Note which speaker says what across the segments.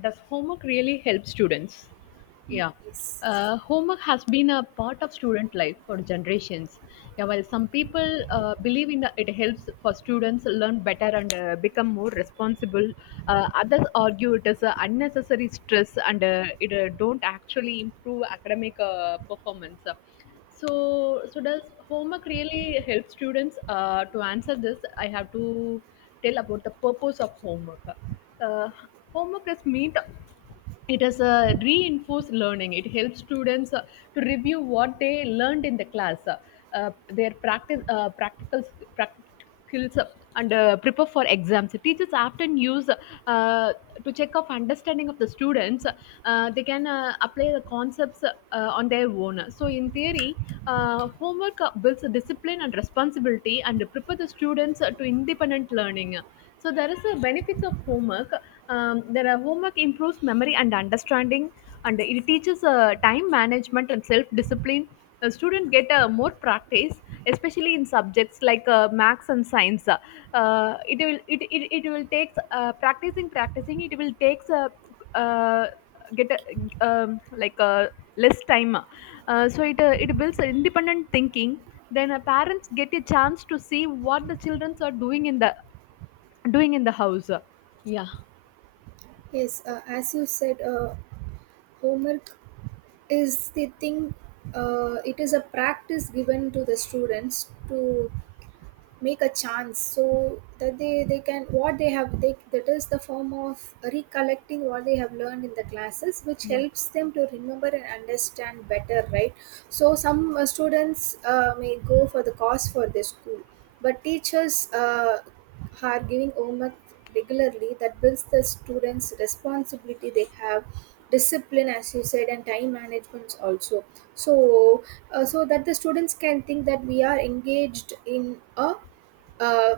Speaker 1: Does homework really help students? Yeah.
Speaker 2: Yes,
Speaker 1: Homework has been a part of student life for generations. Yeah, while some people believe in that it helps for students learn better and become more responsible, others argue it is a unnecessary stress and it don't actually improve academic performance. So does homework really help students? To answer this, I have to tell about the purpose of homework. uh, Homework is meant, it is a reinforced learning. It helps students to review what they learned in the class, their practice, practical skills, and prepare for exams. Teachers often use uh, to check of understanding of the students. They can apply the concepts on their own. So in theory, homework builds discipline and responsibility and prepare the students to independent learning. So there is a benefits of homework. There are, homework improves memory and understanding, and it teaches time management and self discipline. The student get more practice, especially in subjects like maths and science. It will takes practicing, practicing, it will takes uh, get a, like less time. So it builds independent thinking. Then parents get a chance to see what the children are doing in the house yeah.
Speaker 2: yes. As you said, homework is the thing. It is a practice given to the students to make a chance so that they can what they have they, that is the form of recollecting what they have learned in the classes, which
Speaker 1: Yeah.
Speaker 2: helps them to remember and understand better, right? So some students may go for the course for their school, but teachers are giving homework regularly, that builds the students responsibility. They have discipline as you said, and time management also. So so that the students can think that we are engaged in a uh,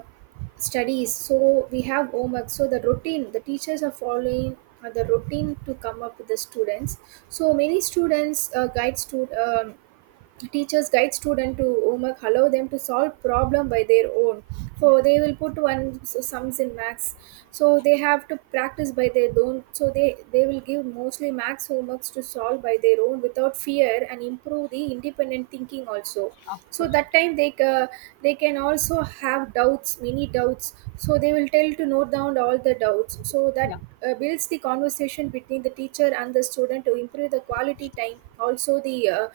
Speaker 2: studies, so we have homework. So the routine, the teachers are following the routine to come up with the students. So many students guide stud teachers guide student to homework, allow them to solve problem by their own. So they will put one, so sums in max, so they have to practice by their own. So they will give mostly max homeworks to solve by their own without fear and improve the independent thinking also. So that time they can also have doubts, many doubts, so they will tell to note down all the doubts so that builds the conversation between the teacher and the student to improve the quality time also. The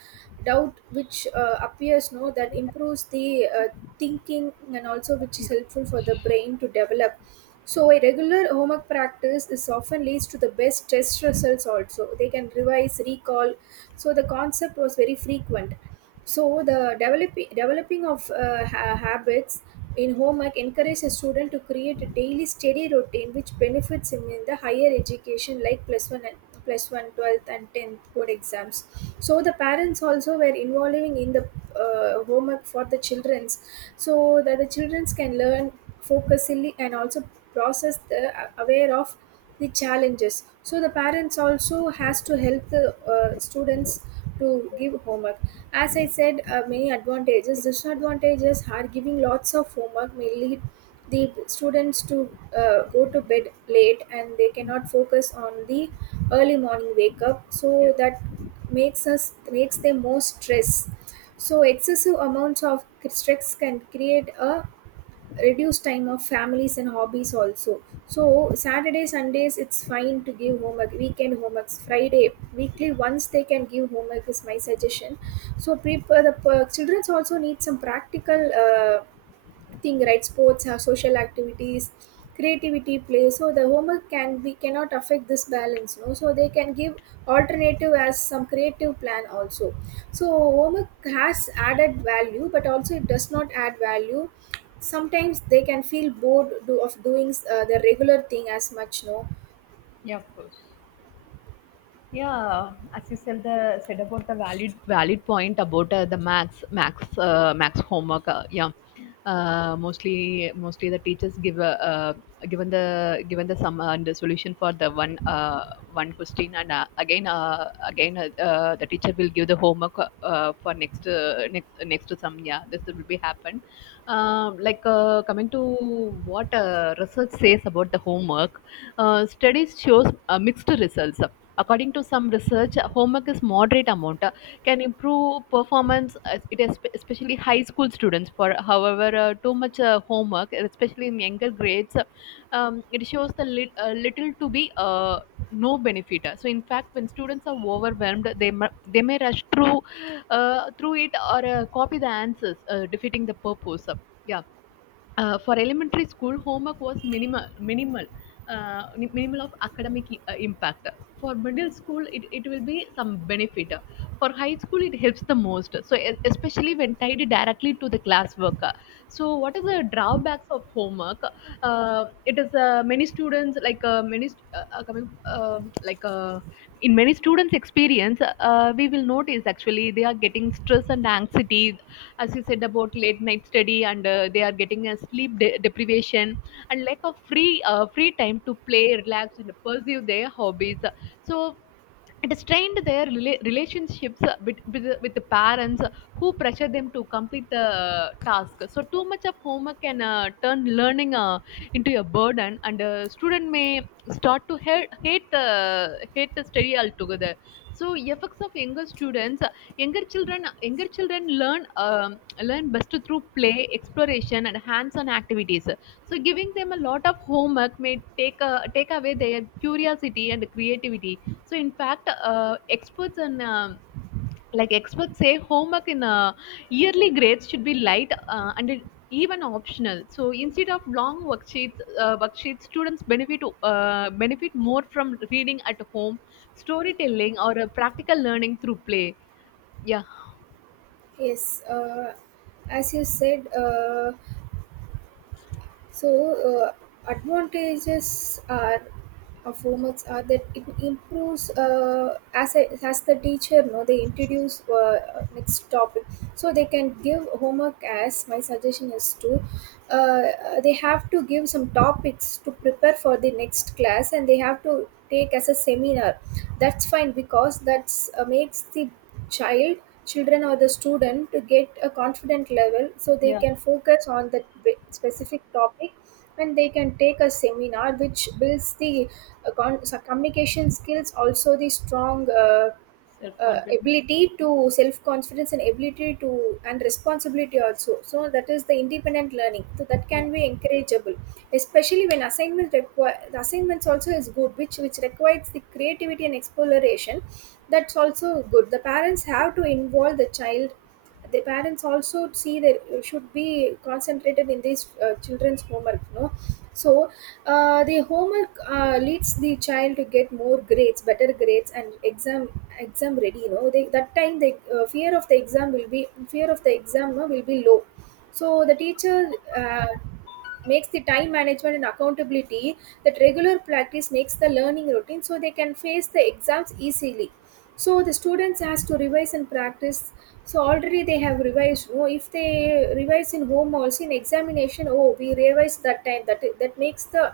Speaker 2: doubt which appears no, that improves the thinking and also which is helpful for the brain to develop. So a regular homework practice is often leads to the best test results. Also they can revise, recall, so the concept was very frequent. So the developing of habits in homework encourages a student to create a daily steady routine which benefits him in the higher education like plus one and plus one 12th and 10th board exams. So the parents also were involving in the homework for the childrens so that the childrens can learn focusingly and also process the aware of the challenges. So the parents also has to help the students to give homework, as I said, many advantages. Disadvantages are giving lots of homework may lead the students to go to bed late and they cannot focus on the early morning wake up.
Speaker 1: Yeah.
Speaker 2: So that makes them more stress. So excessive amounts of stress can create a reduce time of families and hobbies also. So Saturday Sundays, it's fine to give homework, weekend homeworks, Friday weekly once they can give homework is my suggestion. So prepare the childrens also need some practical thing, right? Sports have social activities, creativity, play, so the homework can, we cannot affect this balance no, so they can give alternative as some creative plan also. So homework has added value but also it does not add value. Sometimes they can feel bored do, of doing the regular thing as much no.
Speaker 1: Yeah, as you said, the said about the valid point about the max homework. Yeah, mostly the teachers give a given the sum and the solution for the one one question, and again again the teacher will give the homework for next next to some. Yeah, this will be happen. Coming to what research says about the homework, studies shows mixed results. According to some research, homework is moderate amount can improve performance. It is especially high school students for. However, too much homework, especially in younger grades, it shows the little to be no benefit. So in fact, when students are overwhelmed, they may rush through through it or copy the answers, defeating the purpose. Yeah. For elementary school, homework was minimal, minimal of academic impact. For middle school, it will be some benefit. For high school, it helps the most. So especially when tied directly to the classwork. So what are the drawbacks of homework? It is many students like many st- coming like In many students' experience, we will notice actually they are getting stress and anxiety, as you said, about late night study, and they are getting a deprivation and lack of free free time to play, relax, and pursue their hobbies. So it strained their relationships with the parents who pressure them to complete the task. So too much of homework can turn learning into a burden, and a student may start to hate the study altogether. So effects of younger students, younger children learn learn best through play, exploration, and hands-on activities. So giving them a lot of homework may take away their curiosity and creativity. So in fact, experts and like experts say homework in yearly grades should be light and even optional. So instead of long worksheets worksheets, students benefit more from reading at home, storytelling, or practical learning through play. Yeah.
Speaker 2: Yes, as you said, so, advantages are, of formats are, that it improves as a, as the teacher know, they introduce next topic, so they can give homework. As my suggestion is to, they have to give some topics to prepare for the next class, and they have to take as a seminar. That's fine, because that's makes the child, children or the student to get a confident level so they can focus on that specific topic and they can take a seminar, which builds the so communication skills, also the strong ability to self confidence and ability to and responsibility also. So that is the independent learning, so that can be encourageable, especially when assignment require, the assignments also is good, which requires the creativity and exploration. That's also good. The parents have to involve the child, the parents also see that should be concentrated in these children's homework no. So the homework leads the child to get more grades, better grades, and exam ready. You know, they, that time the fear of the exam will be, fear of the exam no, will be low. So the teacher makes the time management and accountability. That regular practice makes the learning routine, so they can face the exams easily. So the students has to revise and practice. So already they have revised no, if they revise in home also, in examination, oh, we revised that time, that that makes the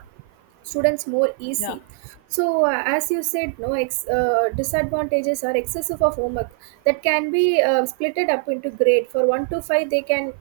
Speaker 2: students more easy. So as you said no, disadvantages are excessive of homework. That can be splitted up into grade for 1 to 5, they can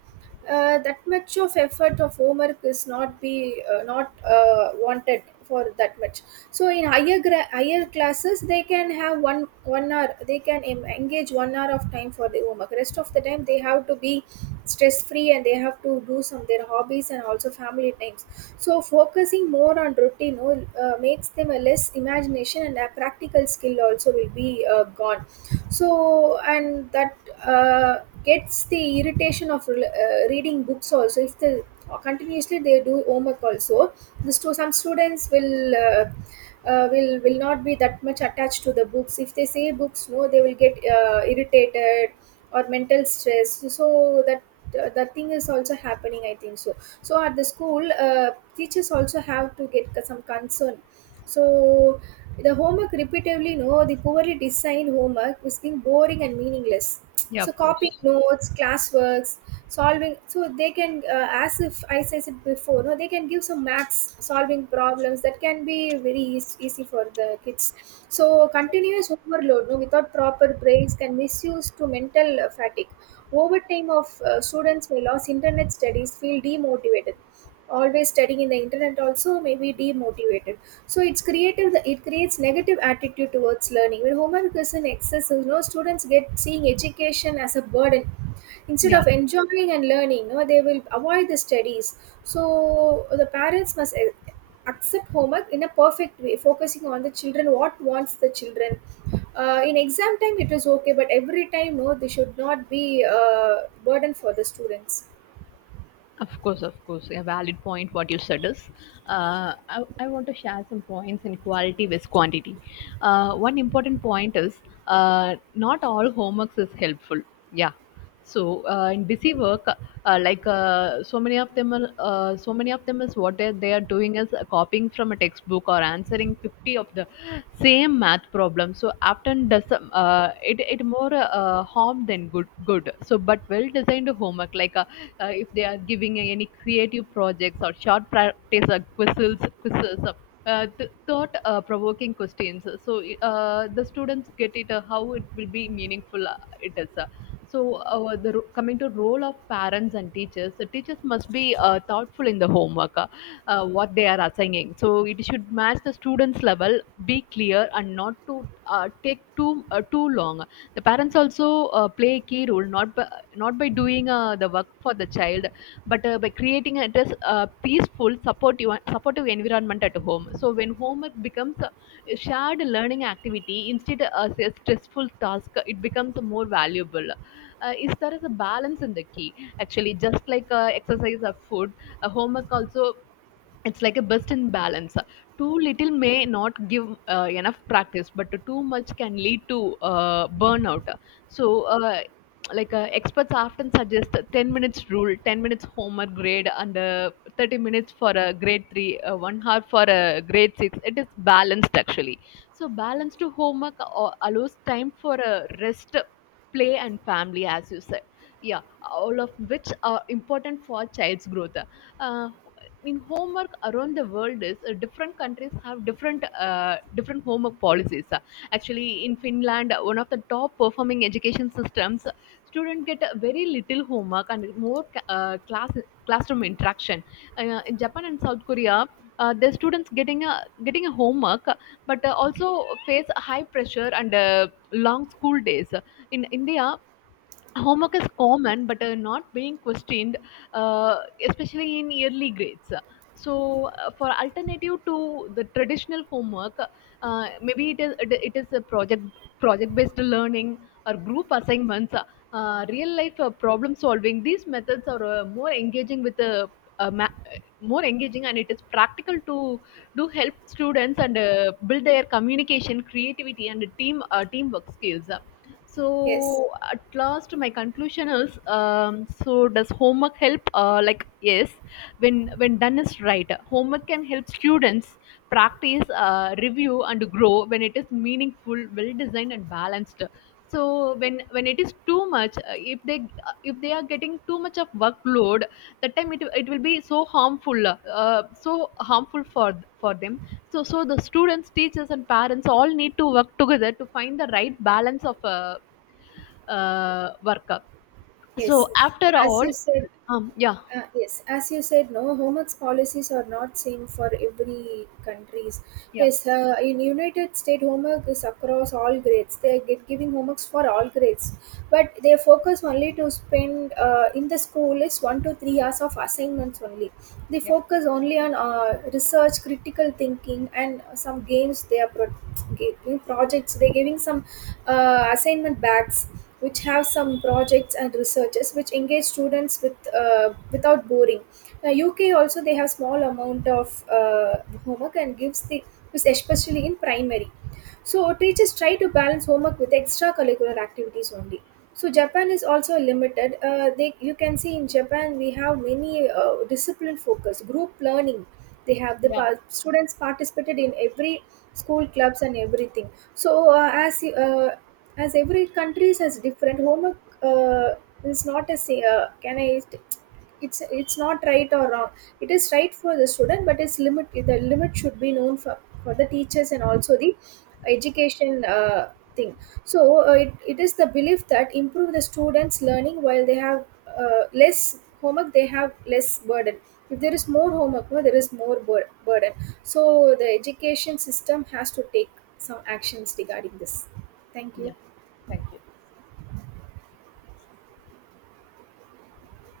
Speaker 2: that much of effort of homework is not be not wanted for that much. So in higher classes they can have one hour they can engage 1 hour of time for the homework. Rest of the time they have to be stress free and they have to do some their hobbies and also family time. So focusing more on routine, oh, makes them a less imagination, and a practical skill also will be gone. So and that uh, gets the irritation of reading books also. If the continuously they do homework also, this to some students will. Will not be that much attached to the books. If they say books no, they will get irritated or mental stress. So that that thing is also happening, I think so. So at the school, teachers also have to get some concern. So the homework repeatedly no, the poorly designed homework is being boring and meaningless.
Speaker 1: Yeah,
Speaker 2: So
Speaker 1: of
Speaker 2: copying
Speaker 1: course.
Speaker 2: notes, classworks, solving, so they can as if I said it before no, they can give some maths solving problems that can be very easy for the kids. So continuous overload no, without proper breaks can misuse to mental fatigue over time. Of students may lose internet studies, feel demotivated. Always studying in the internet also may be demotivated. So it's creative. It creates negative attitude towards learning. When homework is in excess, you know, students get seeing education as a burden. Instead
Speaker 1: Yeah.
Speaker 2: of enjoying and learning, no, they will avoid the studies. So the parents must accept homework in a perfect way, focusing on the children, what wants the children. In exam time, it is okay, but every time, no, they should not be a burden for the students.
Speaker 1: Of course, a valid point what you said is. I want to share some points in quality with quantity. One important point is not all homeworks is helpful. Yeah. So in busy work, like so many of them are, so many of them is what they are doing is copying from a textbook or answering 50 of the same math problem. So often does it more harm than good. So but well designed homework, like if they are giving any creative projects or short practice quizzes uh, thought provoking questions, so the students get it how it will be meaningful. It is. So, coming to role of parents and teachers, the teachers must be thoughtful in the homework, what they are assigning. So, it should match the students' level, be clear, and not to take too too long. The parents also play a key role, not by, not by doing the work for the child, but by creating a just peaceful, supportive environment at home. So when homework becomes a shared learning activity instead of a stressful task, it becomes more valuable. Is There is a balance in the key, actually. Just like exercise or food, homework also, it's like a best in balance. Too little may not give enough practice, but too much can lead to burnout. So experts often suggest a 10 minutes rule: 10 minutes homework grade, and 30 minutes for a grade 3, 1 hour for a grade 6. It is balanced, actually. So balanced homework allows time for a rest, play, and family, as you said. Yeah. All of which are important for child's growth. uh, in homework around the world is, different countries have different different homework policies. Actually, in Finland, one of the top performing education systems, students get a very little homework and more classroom interaction. In Japan and South Korea, the students getting a homework, but also face high pressure and long school days. In India, homework is common but not being questioned, uh, especially in yearly grades. So for alternative to the traditional homework, maybe it is a project based learning or group assignments, real life problem solving. These methods are more engaging with the uh, ma- uh, more engaging, and it is practical to do, help students, and build their communication, creativity, and teamwork skills.
Speaker 2: Yes,
Speaker 1: So at last, my conclusion is: so does homework help? Like yes, when done is right, homework can help students practice, review, and grow when it is meaningful, well designed, and balanced. So when it is too much, if they are getting too much of workload, that time it will be so harmful, so harmful for them. So the students, teachers, and parents all need to work together to find the right balance of work.
Speaker 2: yes.
Speaker 1: So after
Speaker 2: As
Speaker 1: all,
Speaker 2: you said,
Speaker 1: yeah.
Speaker 2: Yes, as you said, no, homeworks policies are not same for every countries. Yes, in United States, homework is across all grades. They are giving homeworks for all grades, but their focus only to spend in the school is 1 to 3 hours of assignments only. They focus only on research, critical thinking, and some games. They are giving projects. They are giving some assignment bags which have some projects and researches which engage students with without boring. Now, UK also they have small amount of homework and gives the is especially in primary. So teachers try to balance homework with extracurricular activities only. So Japan is also limited. They, you can see in Japan we have many discipline focus group learning. They have the students participated in every school clubs and everything. So as every country has different homework, is not a say, can I, it's not right or wrong. It is right for the student, but its limit, the limit should be known for the teachers and also the education thing. So it, it is the belief that improve the students learning, while they have less homework they have less burden. If there is more homework no, there is more burden. So the education system has to take some actions regarding this. Thank you.